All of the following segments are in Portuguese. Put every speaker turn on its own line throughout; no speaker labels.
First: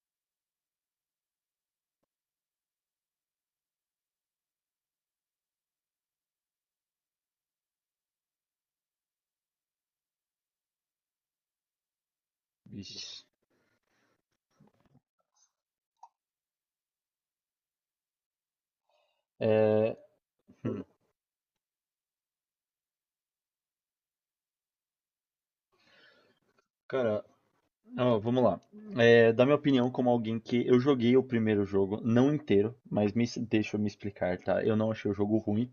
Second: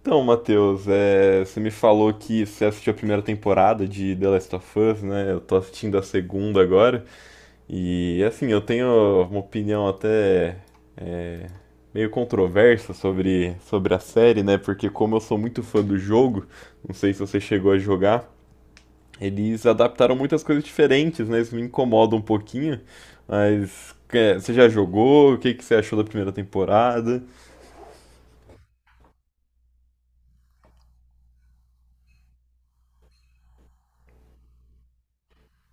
Então, Matheus, você me falou que você assistiu a primeira temporada de The Last of Us, né? Eu tô assistindo a segunda agora. E assim, eu tenho uma opinião até é, meio controversa
Vixe.
sobre a série, né? Porque como eu sou muito fã do jogo, não sei se você chegou a jogar, eles
É,
adaptaram muitas coisas
hum,
diferentes, né? Isso me incomoda um pouquinho. Mas é, você já jogou? O que que você achou da primeira temporada?
cara, Ó, vamos lá. É, da minha opinião, como alguém que eu joguei o primeiro jogo, não inteiro, mas deixa eu me explicar, tá? Eu não achei o jogo ruim.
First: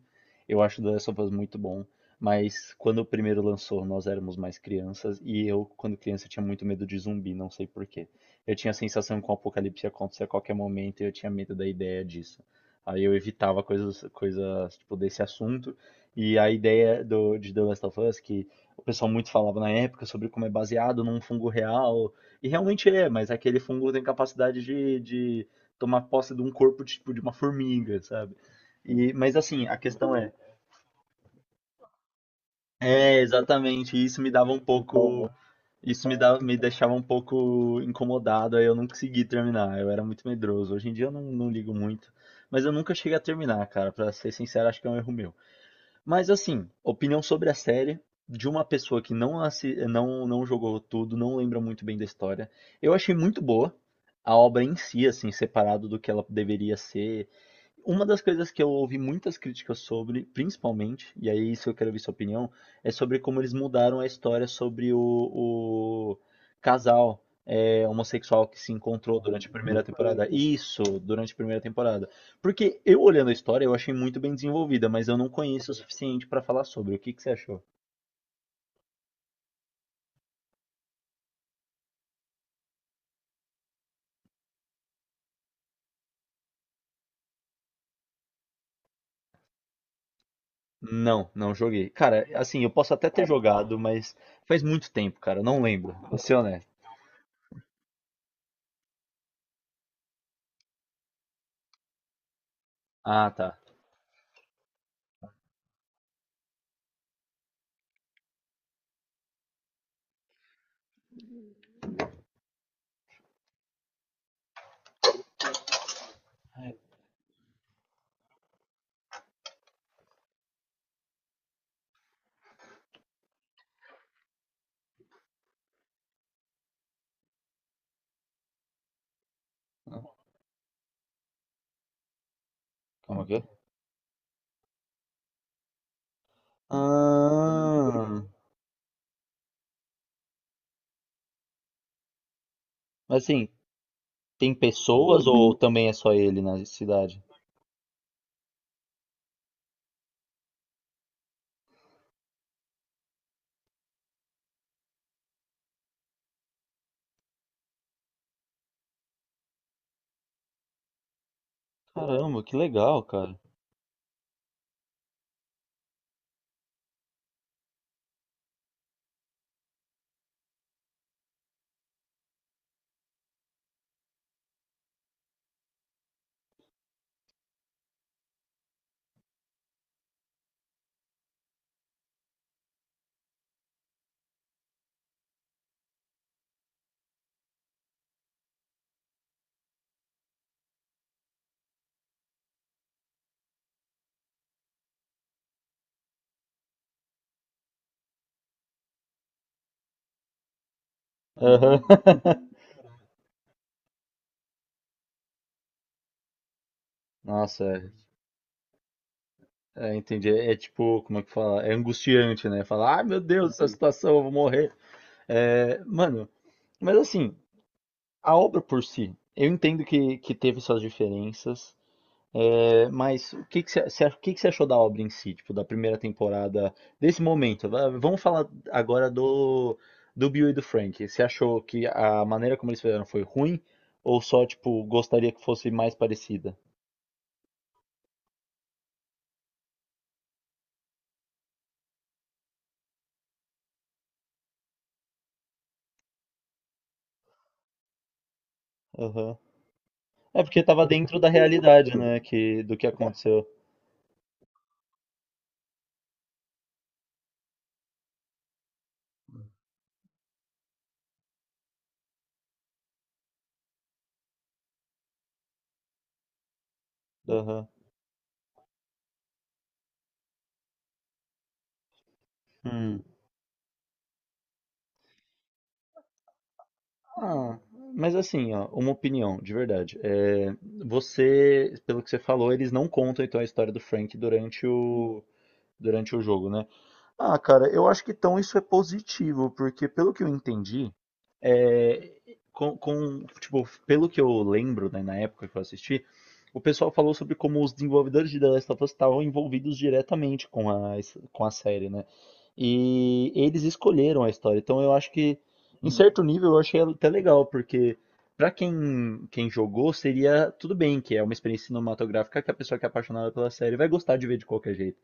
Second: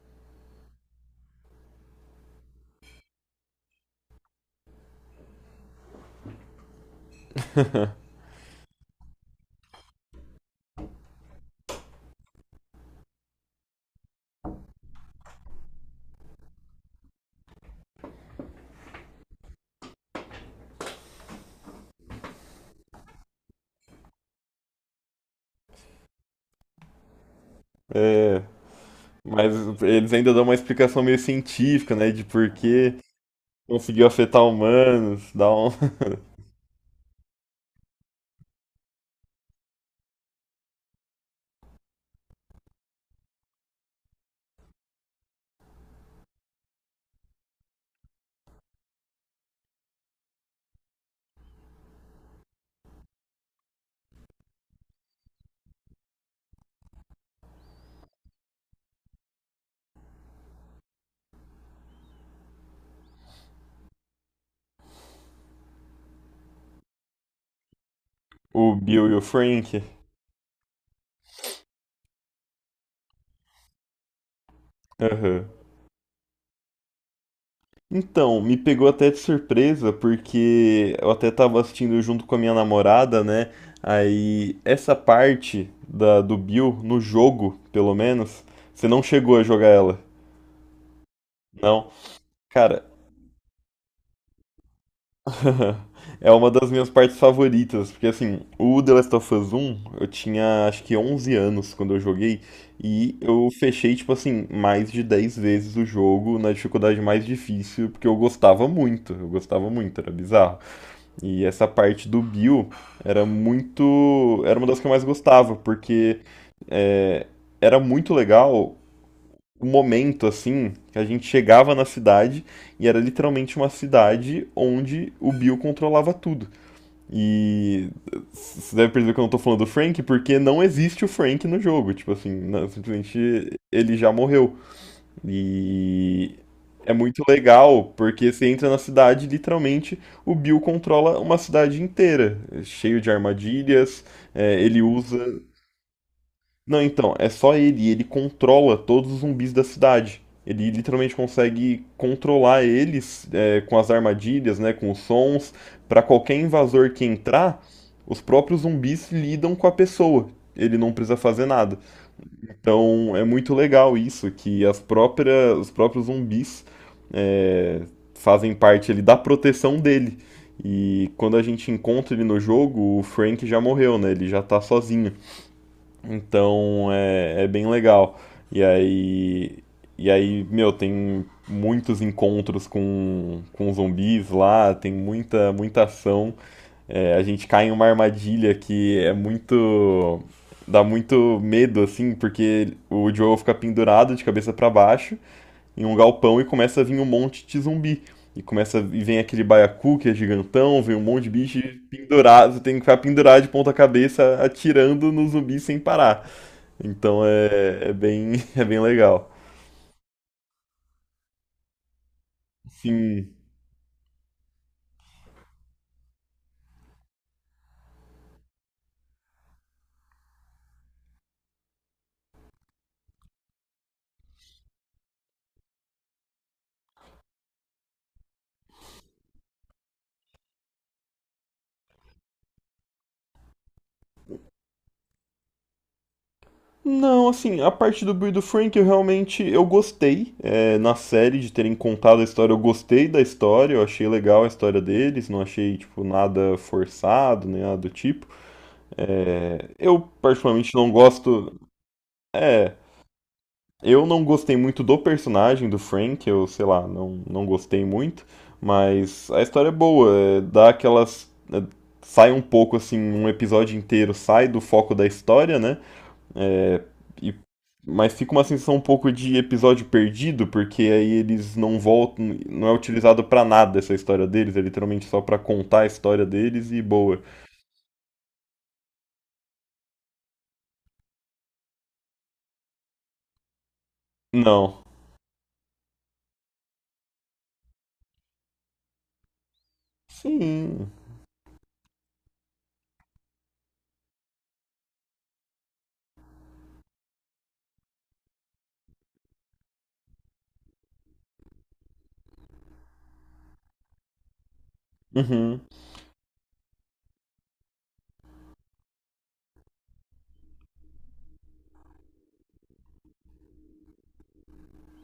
Eu acho The Last of Us muito bom. Mas quando o primeiro lançou, nós éramos mais crianças. E eu, quando criança, tinha muito medo de zumbi, não sei por quê. Eu tinha a sensação que o apocalipse ia acontecer a qualquer momento e eu tinha medo da ideia disso. Aí eu evitava coisas tipo, desse assunto. E a ideia de The Last of Us, que o pessoal muito falava na época sobre como é baseado num fungo real e realmente é, mas é aquele fungo tem capacidade de tomar posse de um corpo tipo de uma formiga, sabe?
É,
E, mas
mas
assim, a
eles
questão
ainda
é,
dão uma explicação meio científica, né? De por que
é exatamente,
conseguiu
isso me
afetar
dava um pouco,
humanos, dá um
isso me dava, me deixava um pouco incomodado, aí eu não consegui terminar, eu era muito medroso. Hoje em dia eu não, não ligo muito, mas eu nunca cheguei a terminar, cara, pra ser sincero, acho que é um erro meu. Mas assim, opinião sobre a série de uma pessoa que não, não jogou tudo, não lembra muito bem da história. Eu achei muito boa a obra em si, assim, separado do que ela deveria ser uma das coisas que eu ouvi muitas críticas sobre, principalmente, e aí isso eu quero ver sua opinião, é sobre como eles mudaram a história sobre o casal é, homossexual que se
o Bill e
encontrou
o
durante a
Frank.
primeira temporada. Isso, durante a primeira temporada. Porque eu olhando a história, eu achei muito bem desenvolvida, mas eu não
Aham.
conheço o suficiente pra falar sobre. O que que você achou?
Então, me pegou até de surpresa, porque eu até tava assistindo junto com a minha namorada, né? Aí, essa parte do Bill, no jogo, pelo menos, você não chegou a jogar ela.
Não, não
Não.
joguei. Cara, assim, eu
Cara,
posso até ter jogado, mas faz muito tempo, cara, eu não lembro. Vou
é
ser
uma
honesto.
das minhas partes favoritas, porque assim, o The Last of Us 1, eu tinha acho que 11 anos quando eu joguei, e
Ah,
eu
tá.
fechei, tipo assim, mais de 10 vezes o jogo na dificuldade mais difícil, porque eu gostava muito, era bizarro. E essa parte do Bill era muito, era uma das que eu mais gostava, porque é, era muito legal o momento assim que a gente chegava na cidade e era literalmente uma cidade onde o Bill controlava tudo. E você deve perceber que eu não tô falando do Frank, porque não existe o Frank no jogo. Tipo assim, não,
Como é que é?
simplesmente ele já morreu. E é muito legal,
Ah,
porque você entra na cidade, literalmente, o Bill controla uma cidade inteira, cheio de
Mas assim,
armadilhas,
tem
é, ele
pessoas
usa
ou também é só ele na
não, então,
cidade?
é só ele. Ele controla todos os zumbis da cidade. Ele literalmente consegue controlar eles é, com as armadilhas, né, com os sons. Pra qualquer invasor que entrar, os próprios zumbis lidam com a pessoa. Ele não precisa fazer nada.
Caramba, que legal,
Então é
cara.
muito legal isso, que as próprias, os próprios zumbis é, fazem parte ali da proteção dele. E quando a gente encontra ele no jogo, o Frank já morreu, né? Ele já tá sozinho. Então é, é bem legal. E aí, e aí, meu, tem muitos encontros com zumbis lá, tem muita ação. É, a gente cai em uma armadilha que é muito, dá muito medo, assim, porque o Joel fica pendurado de cabeça para baixo em um galpão e começa a vir um monte de zumbi. E começa e vem aquele baiacu que é gigantão, vem um monte de bicho
Aham.
pendurado, você tem que ficar pendurado de ponta cabeça atirando no zumbi sem parar. Então
Nossa,
é,
é,
é bem, é bem legal.
é, entendi. É, é tipo, como é que fala? É angustiante, né? Falar, ai meu
Sim.
Deus, essa situação, eu vou morrer. É, mano, mas assim, a obra por si, eu entendo que teve suas diferenças. É, mas o que que você o que que você achou da obra em si, tipo, da primeira temporada, desse momento? Vamos falar agora do Bill e do Frank. Você achou que a maneira como eles fizeram foi ruim? Ou só, tipo, gostaria que fosse mais parecida?
Não, assim, a parte do Bill e do Frank eu realmente eu gostei é, na série de terem contado a história. Eu gostei da história, eu achei legal a história deles, não achei tipo nada forçado nem nada do tipo.
Aham.
É, eu
É porque
particularmente
tava
não
dentro da
gosto.
realidade, né, que,
É,
do que aconteceu.
eu não gostei muito do personagem do Frank, eu sei lá, não gostei muito, mas a história é boa, é, dá aquelas, é, sai um pouco assim, um episódio inteiro sai do foco da história, né? É, e,
Aham.
mas fica uma sensação um pouco de episódio perdido, porque aí eles não voltam, não é
Hum.
utilizado pra nada essa história deles, é literalmente só pra contar a história deles e boa.
Ah, mas assim, ó, uma opinião, de verdade. É, você, pelo que você falou, eles não contam então a história do Frank durante
Não.
durante o jogo, né? Ah, cara, eu acho que então isso é positivo, porque pelo que eu
Sim.
entendi, é, com, tipo, pelo que eu lembro, né, na época que eu assisti, o pessoal falou sobre como os desenvolvedores de The Last of Us estavam envolvidos diretamente com com a série, né? E eles escolheram a história. Então eu acho que,
Uhum.
em certo nível, eu achei até legal, porque pra quem jogou, seria tudo bem, que é uma experiência cinematográfica que a pessoa que é apaixonada pela série vai gostar de ver de qualquer jeito.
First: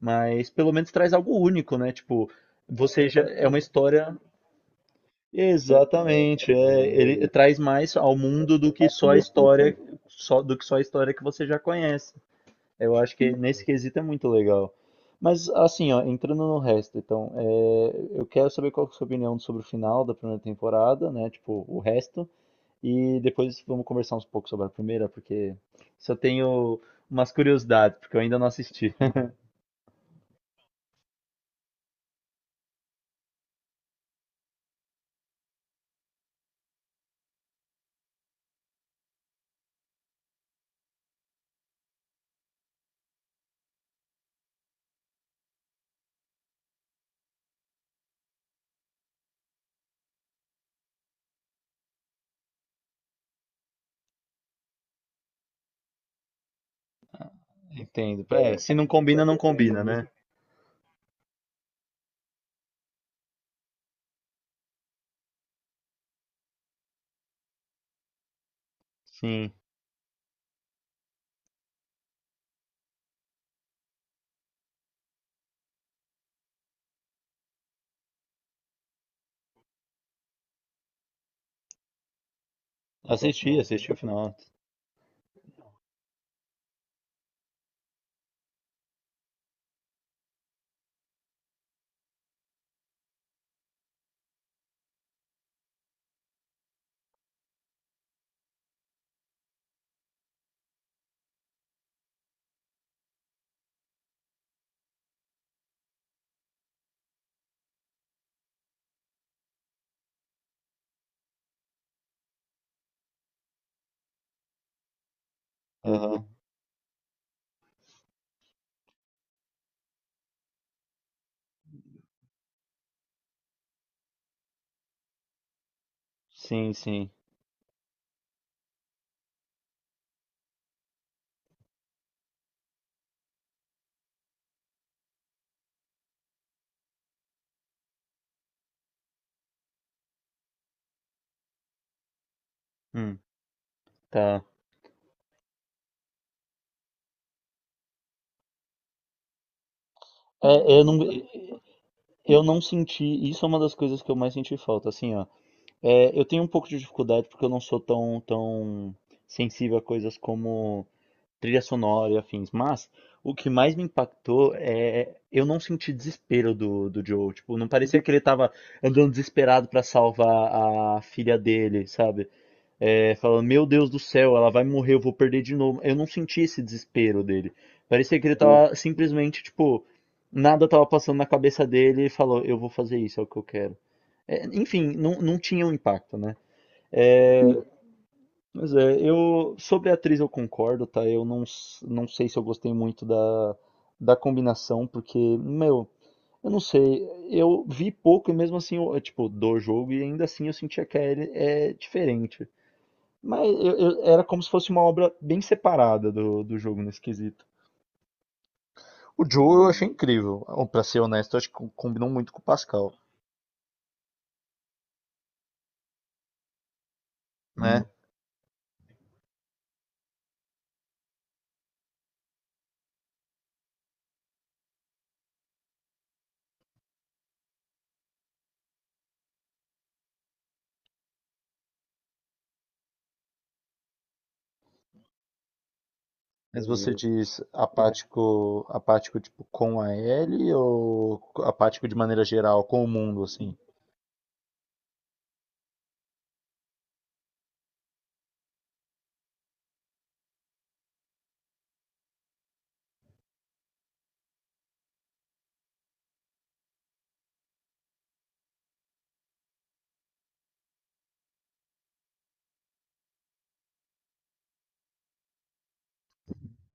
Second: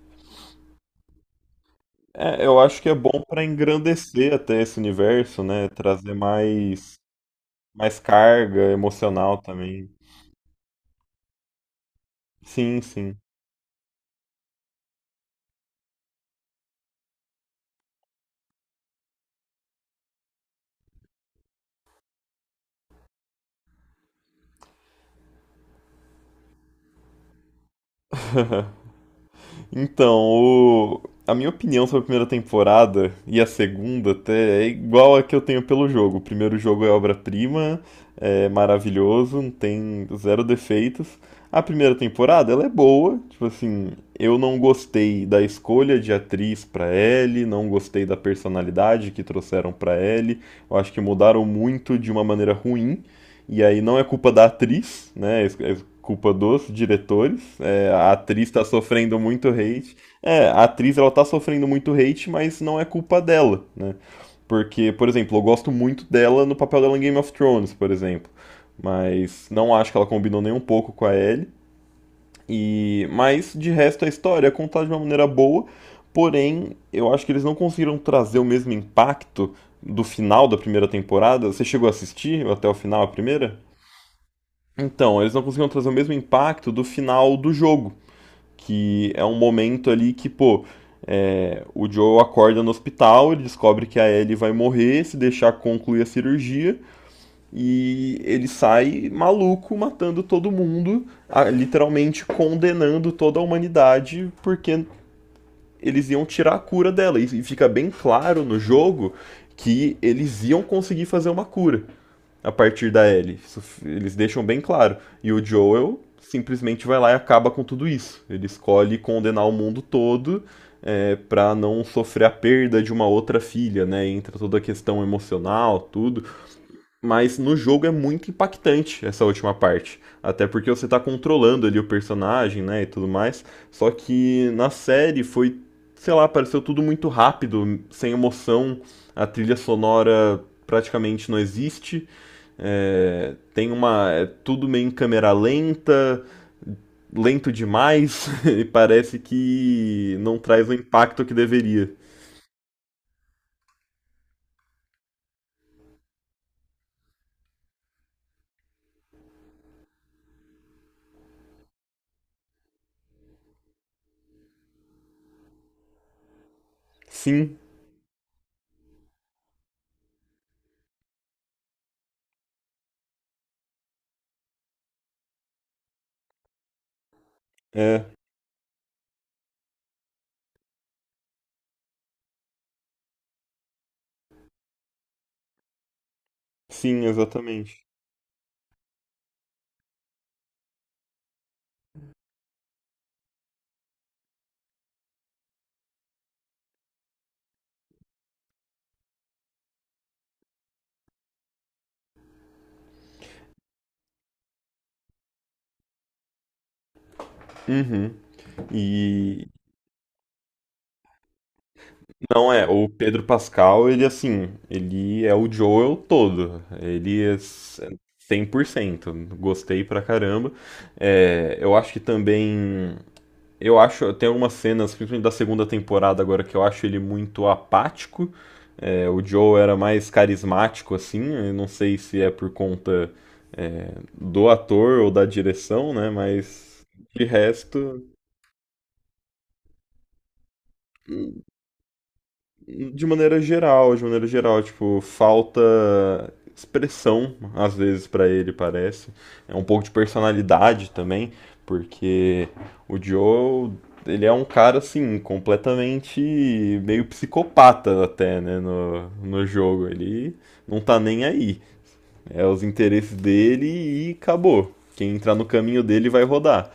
Mas pelo menos traz algo único, né? Tipo,
É, eu acho que é
você já
bom para
é uma história.
engrandecer até esse universo, né? Trazer
Exatamente, é,
mais
ele traz mais
mais
ao mundo
carga
do que só a
emocional
história,
também.
só a história que você já conhece.
Sim,
Eu acho
sim.
que nesse quesito é muito legal. Mas assim, ó, entrando no resto, então, é, eu quero saber qual que é a sua opinião sobre o final da primeira temporada, né? Tipo, o resto. E depois vamos conversar uns pouco sobre a primeira, porque se eu tenho umas curiosidades, porque eu ainda não assisti.
Então, o, a minha opinião sobre a primeira temporada e a segunda até é igual a que eu tenho pelo jogo. O primeiro jogo é obra-prima, é maravilhoso, não tem zero defeitos. A primeira temporada, ela é boa, tipo assim, eu não gostei da escolha de atriz pra Ellie, não gostei da personalidade que trouxeram pra Ellie. Eu acho que mudaram muito de uma maneira ruim. E aí não é culpa da atriz, né? É culpa dos diretores. É, a
Entendo.
atriz
É,
tá
se não
sofrendo
combina, não
muito
combina,
hate.
né?
É, a atriz ela tá sofrendo muito hate, mas não é culpa dela, né? Porque, por exemplo, eu gosto muito dela no papel dela em Game of Thrones, por exemplo. Mas
Sim.
não acho que ela combinou nem um pouco com a Ellie. E, mas de resto a história é contada de uma maneira boa, porém eu acho que eles não conseguiram trazer o mesmo impacto do final da primeira temporada. Você chegou a assistir até o final a primeira?
Assisti, assisti o final.
Então, eles não conseguiram trazer o mesmo impacto do final do jogo. Que é um momento ali que, pô, é, o Joe acorda no hospital, ele descobre que a Ellie vai morrer, se deixar concluir a cirurgia, e ele sai maluco, matando todo mundo, a- literalmente condenando toda a humanidade, porque eles iam tirar a cura dela, e fica bem claro no jogo que eles iam conseguir fazer uma cura a partir da Ellie. Isso eles deixam bem claro. E o Joel simplesmente vai lá e acaba com tudo isso. Ele escolhe condenar o mundo todo é, para não sofrer a perda de uma outra filha, né? Entra toda a questão emocional, tudo.
Sim, sim.
Mas no jogo é muito impactante essa última parte. Até porque você tá controlando ali o personagem, né? E tudo mais. Só que na série foi, sei lá, pareceu tudo muito rápido, sem emoção. A trilha sonora praticamente não existe.
Hum,
É, tem uma. É
tá.
tudo meio em câmera lenta, lento demais, e parece que não
É,
traz o
eu não,
impacto que deveria.
eu não senti. Isso é uma das coisas que eu mais senti falta. Assim, ó. É, eu tenho um pouco de dificuldade porque eu não sou tão sensível a coisas como trilha sonora e afins. Mas o que mais me impactou é eu não senti desespero do Joe.
Sim,
Tipo, não parecia que ele tava andando desesperado pra salvar a filha dele, sabe? É, falando: Meu Deus do céu, ela vai morrer, eu vou perder de novo. Eu não senti esse desespero dele.
é.
Parecia que ele tava simplesmente, tipo, nada tava passando na cabeça dele e falou: Eu vou fazer isso, é o que eu quero. É, enfim, não, não tinha um impacto, né?
Sim, exatamente.
Mas é, eu. Sobre a atriz eu concordo, tá? Eu não, s- não sei se eu gostei muito da combinação, porque, meu, eu não sei. Eu vi pouco e mesmo assim, eu, tipo, do jogo e ainda assim eu sentia que a Ellie é diferente. Mas era como se fosse uma obra bem separada do jogo nesse quesito.
Uhum.
O
E,
Joe eu achei incrível. Ou, pra ser honesto, eu acho que combinou muito com o
não é, o
Pascal,
Pedro Pascal, ele assim, ele é o Joel todo. Ele é
né?
100%. Gostei pra caramba. É, eu acho que também. Eu acho, tem algumas cenas, principalmente da segunda temporada agora, que eu acho ele muito apático. É, o Joel era mais carismático, assim. Eu não sei se é por conta, é, do ator ou da direção, né?
Mas
Mas de
diz
resto,
apático, apático tipo com a Ellie ou apático de maneira geral, com o
de
mundo,
maneira
assim?
geral, de maneira geral, tipo, falta expressão às vezes pra ele, parece. É um pouco de personalidade também, porque o Joe, ele é um cara assim, completamente meio psicopata até, né, no jogo. Ele não tá nem aí. É os interesses dele e acabou. Quem entrar no caminho dele vai rodar.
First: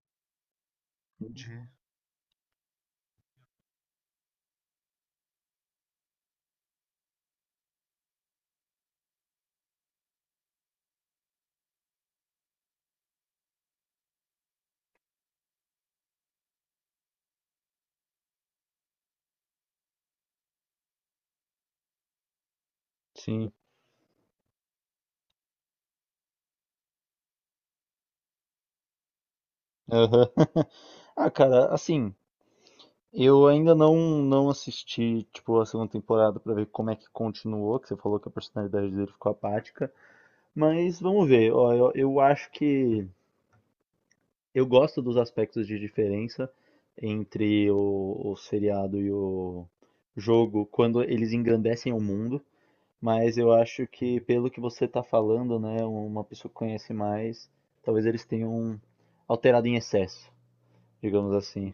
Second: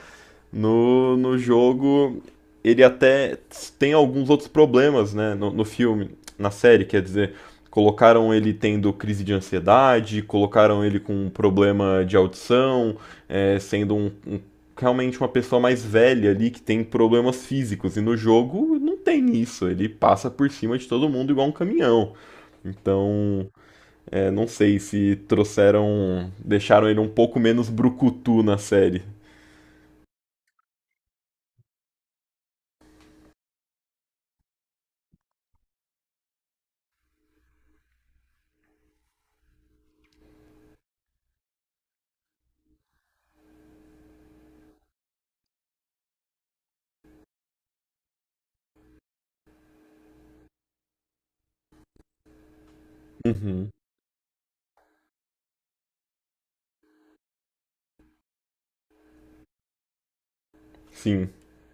No jogo, ele até tem alguns outros problemas, né? No filme, na série, quer dizer, colocaram ele tendo crise de ansiedade, colocaram ele com um problema de audição, é, sendo realmente uma pessoa mais velha ali que tem problemas físicos. E no jogo não tem isso, ele passa por cima de todo mundo igual um caminhão. Então,
Sim.
é, não sei se trouxeram, deixaram ele um pouco menos brucutu na série.
Aham. Ah, cara, assim, eu ainda não assisti, tipo, a segunda temporada pra ver como é que continuou, que você falou que a personalidade dele ficou apática, mas vamos ver. Ó, eu acho que eu gosto dos aspectos de diferença entre o seriado e o jogo quando eles engrandecem o mundo, mas eu
Uhum.
acho que pelo que você está falando, né, uma pessoa que conhece mais, talvez eles tenham alterado em excesso,
Sim.
digamos assim.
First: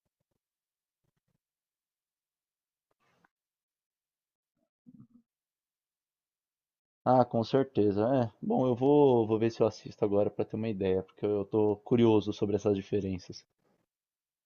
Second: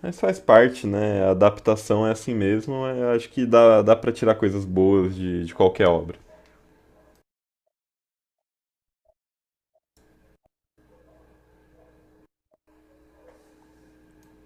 Mas faz parte, né? A adaptação é assim mesmo. É, eu acho que dá para tirar coisas boas de qualquer obra.
Ah, com certeza. É. Bom, vou ver se eu assisto agora para ter uma ideia, porque eu tô curioso sobre essas diferenças.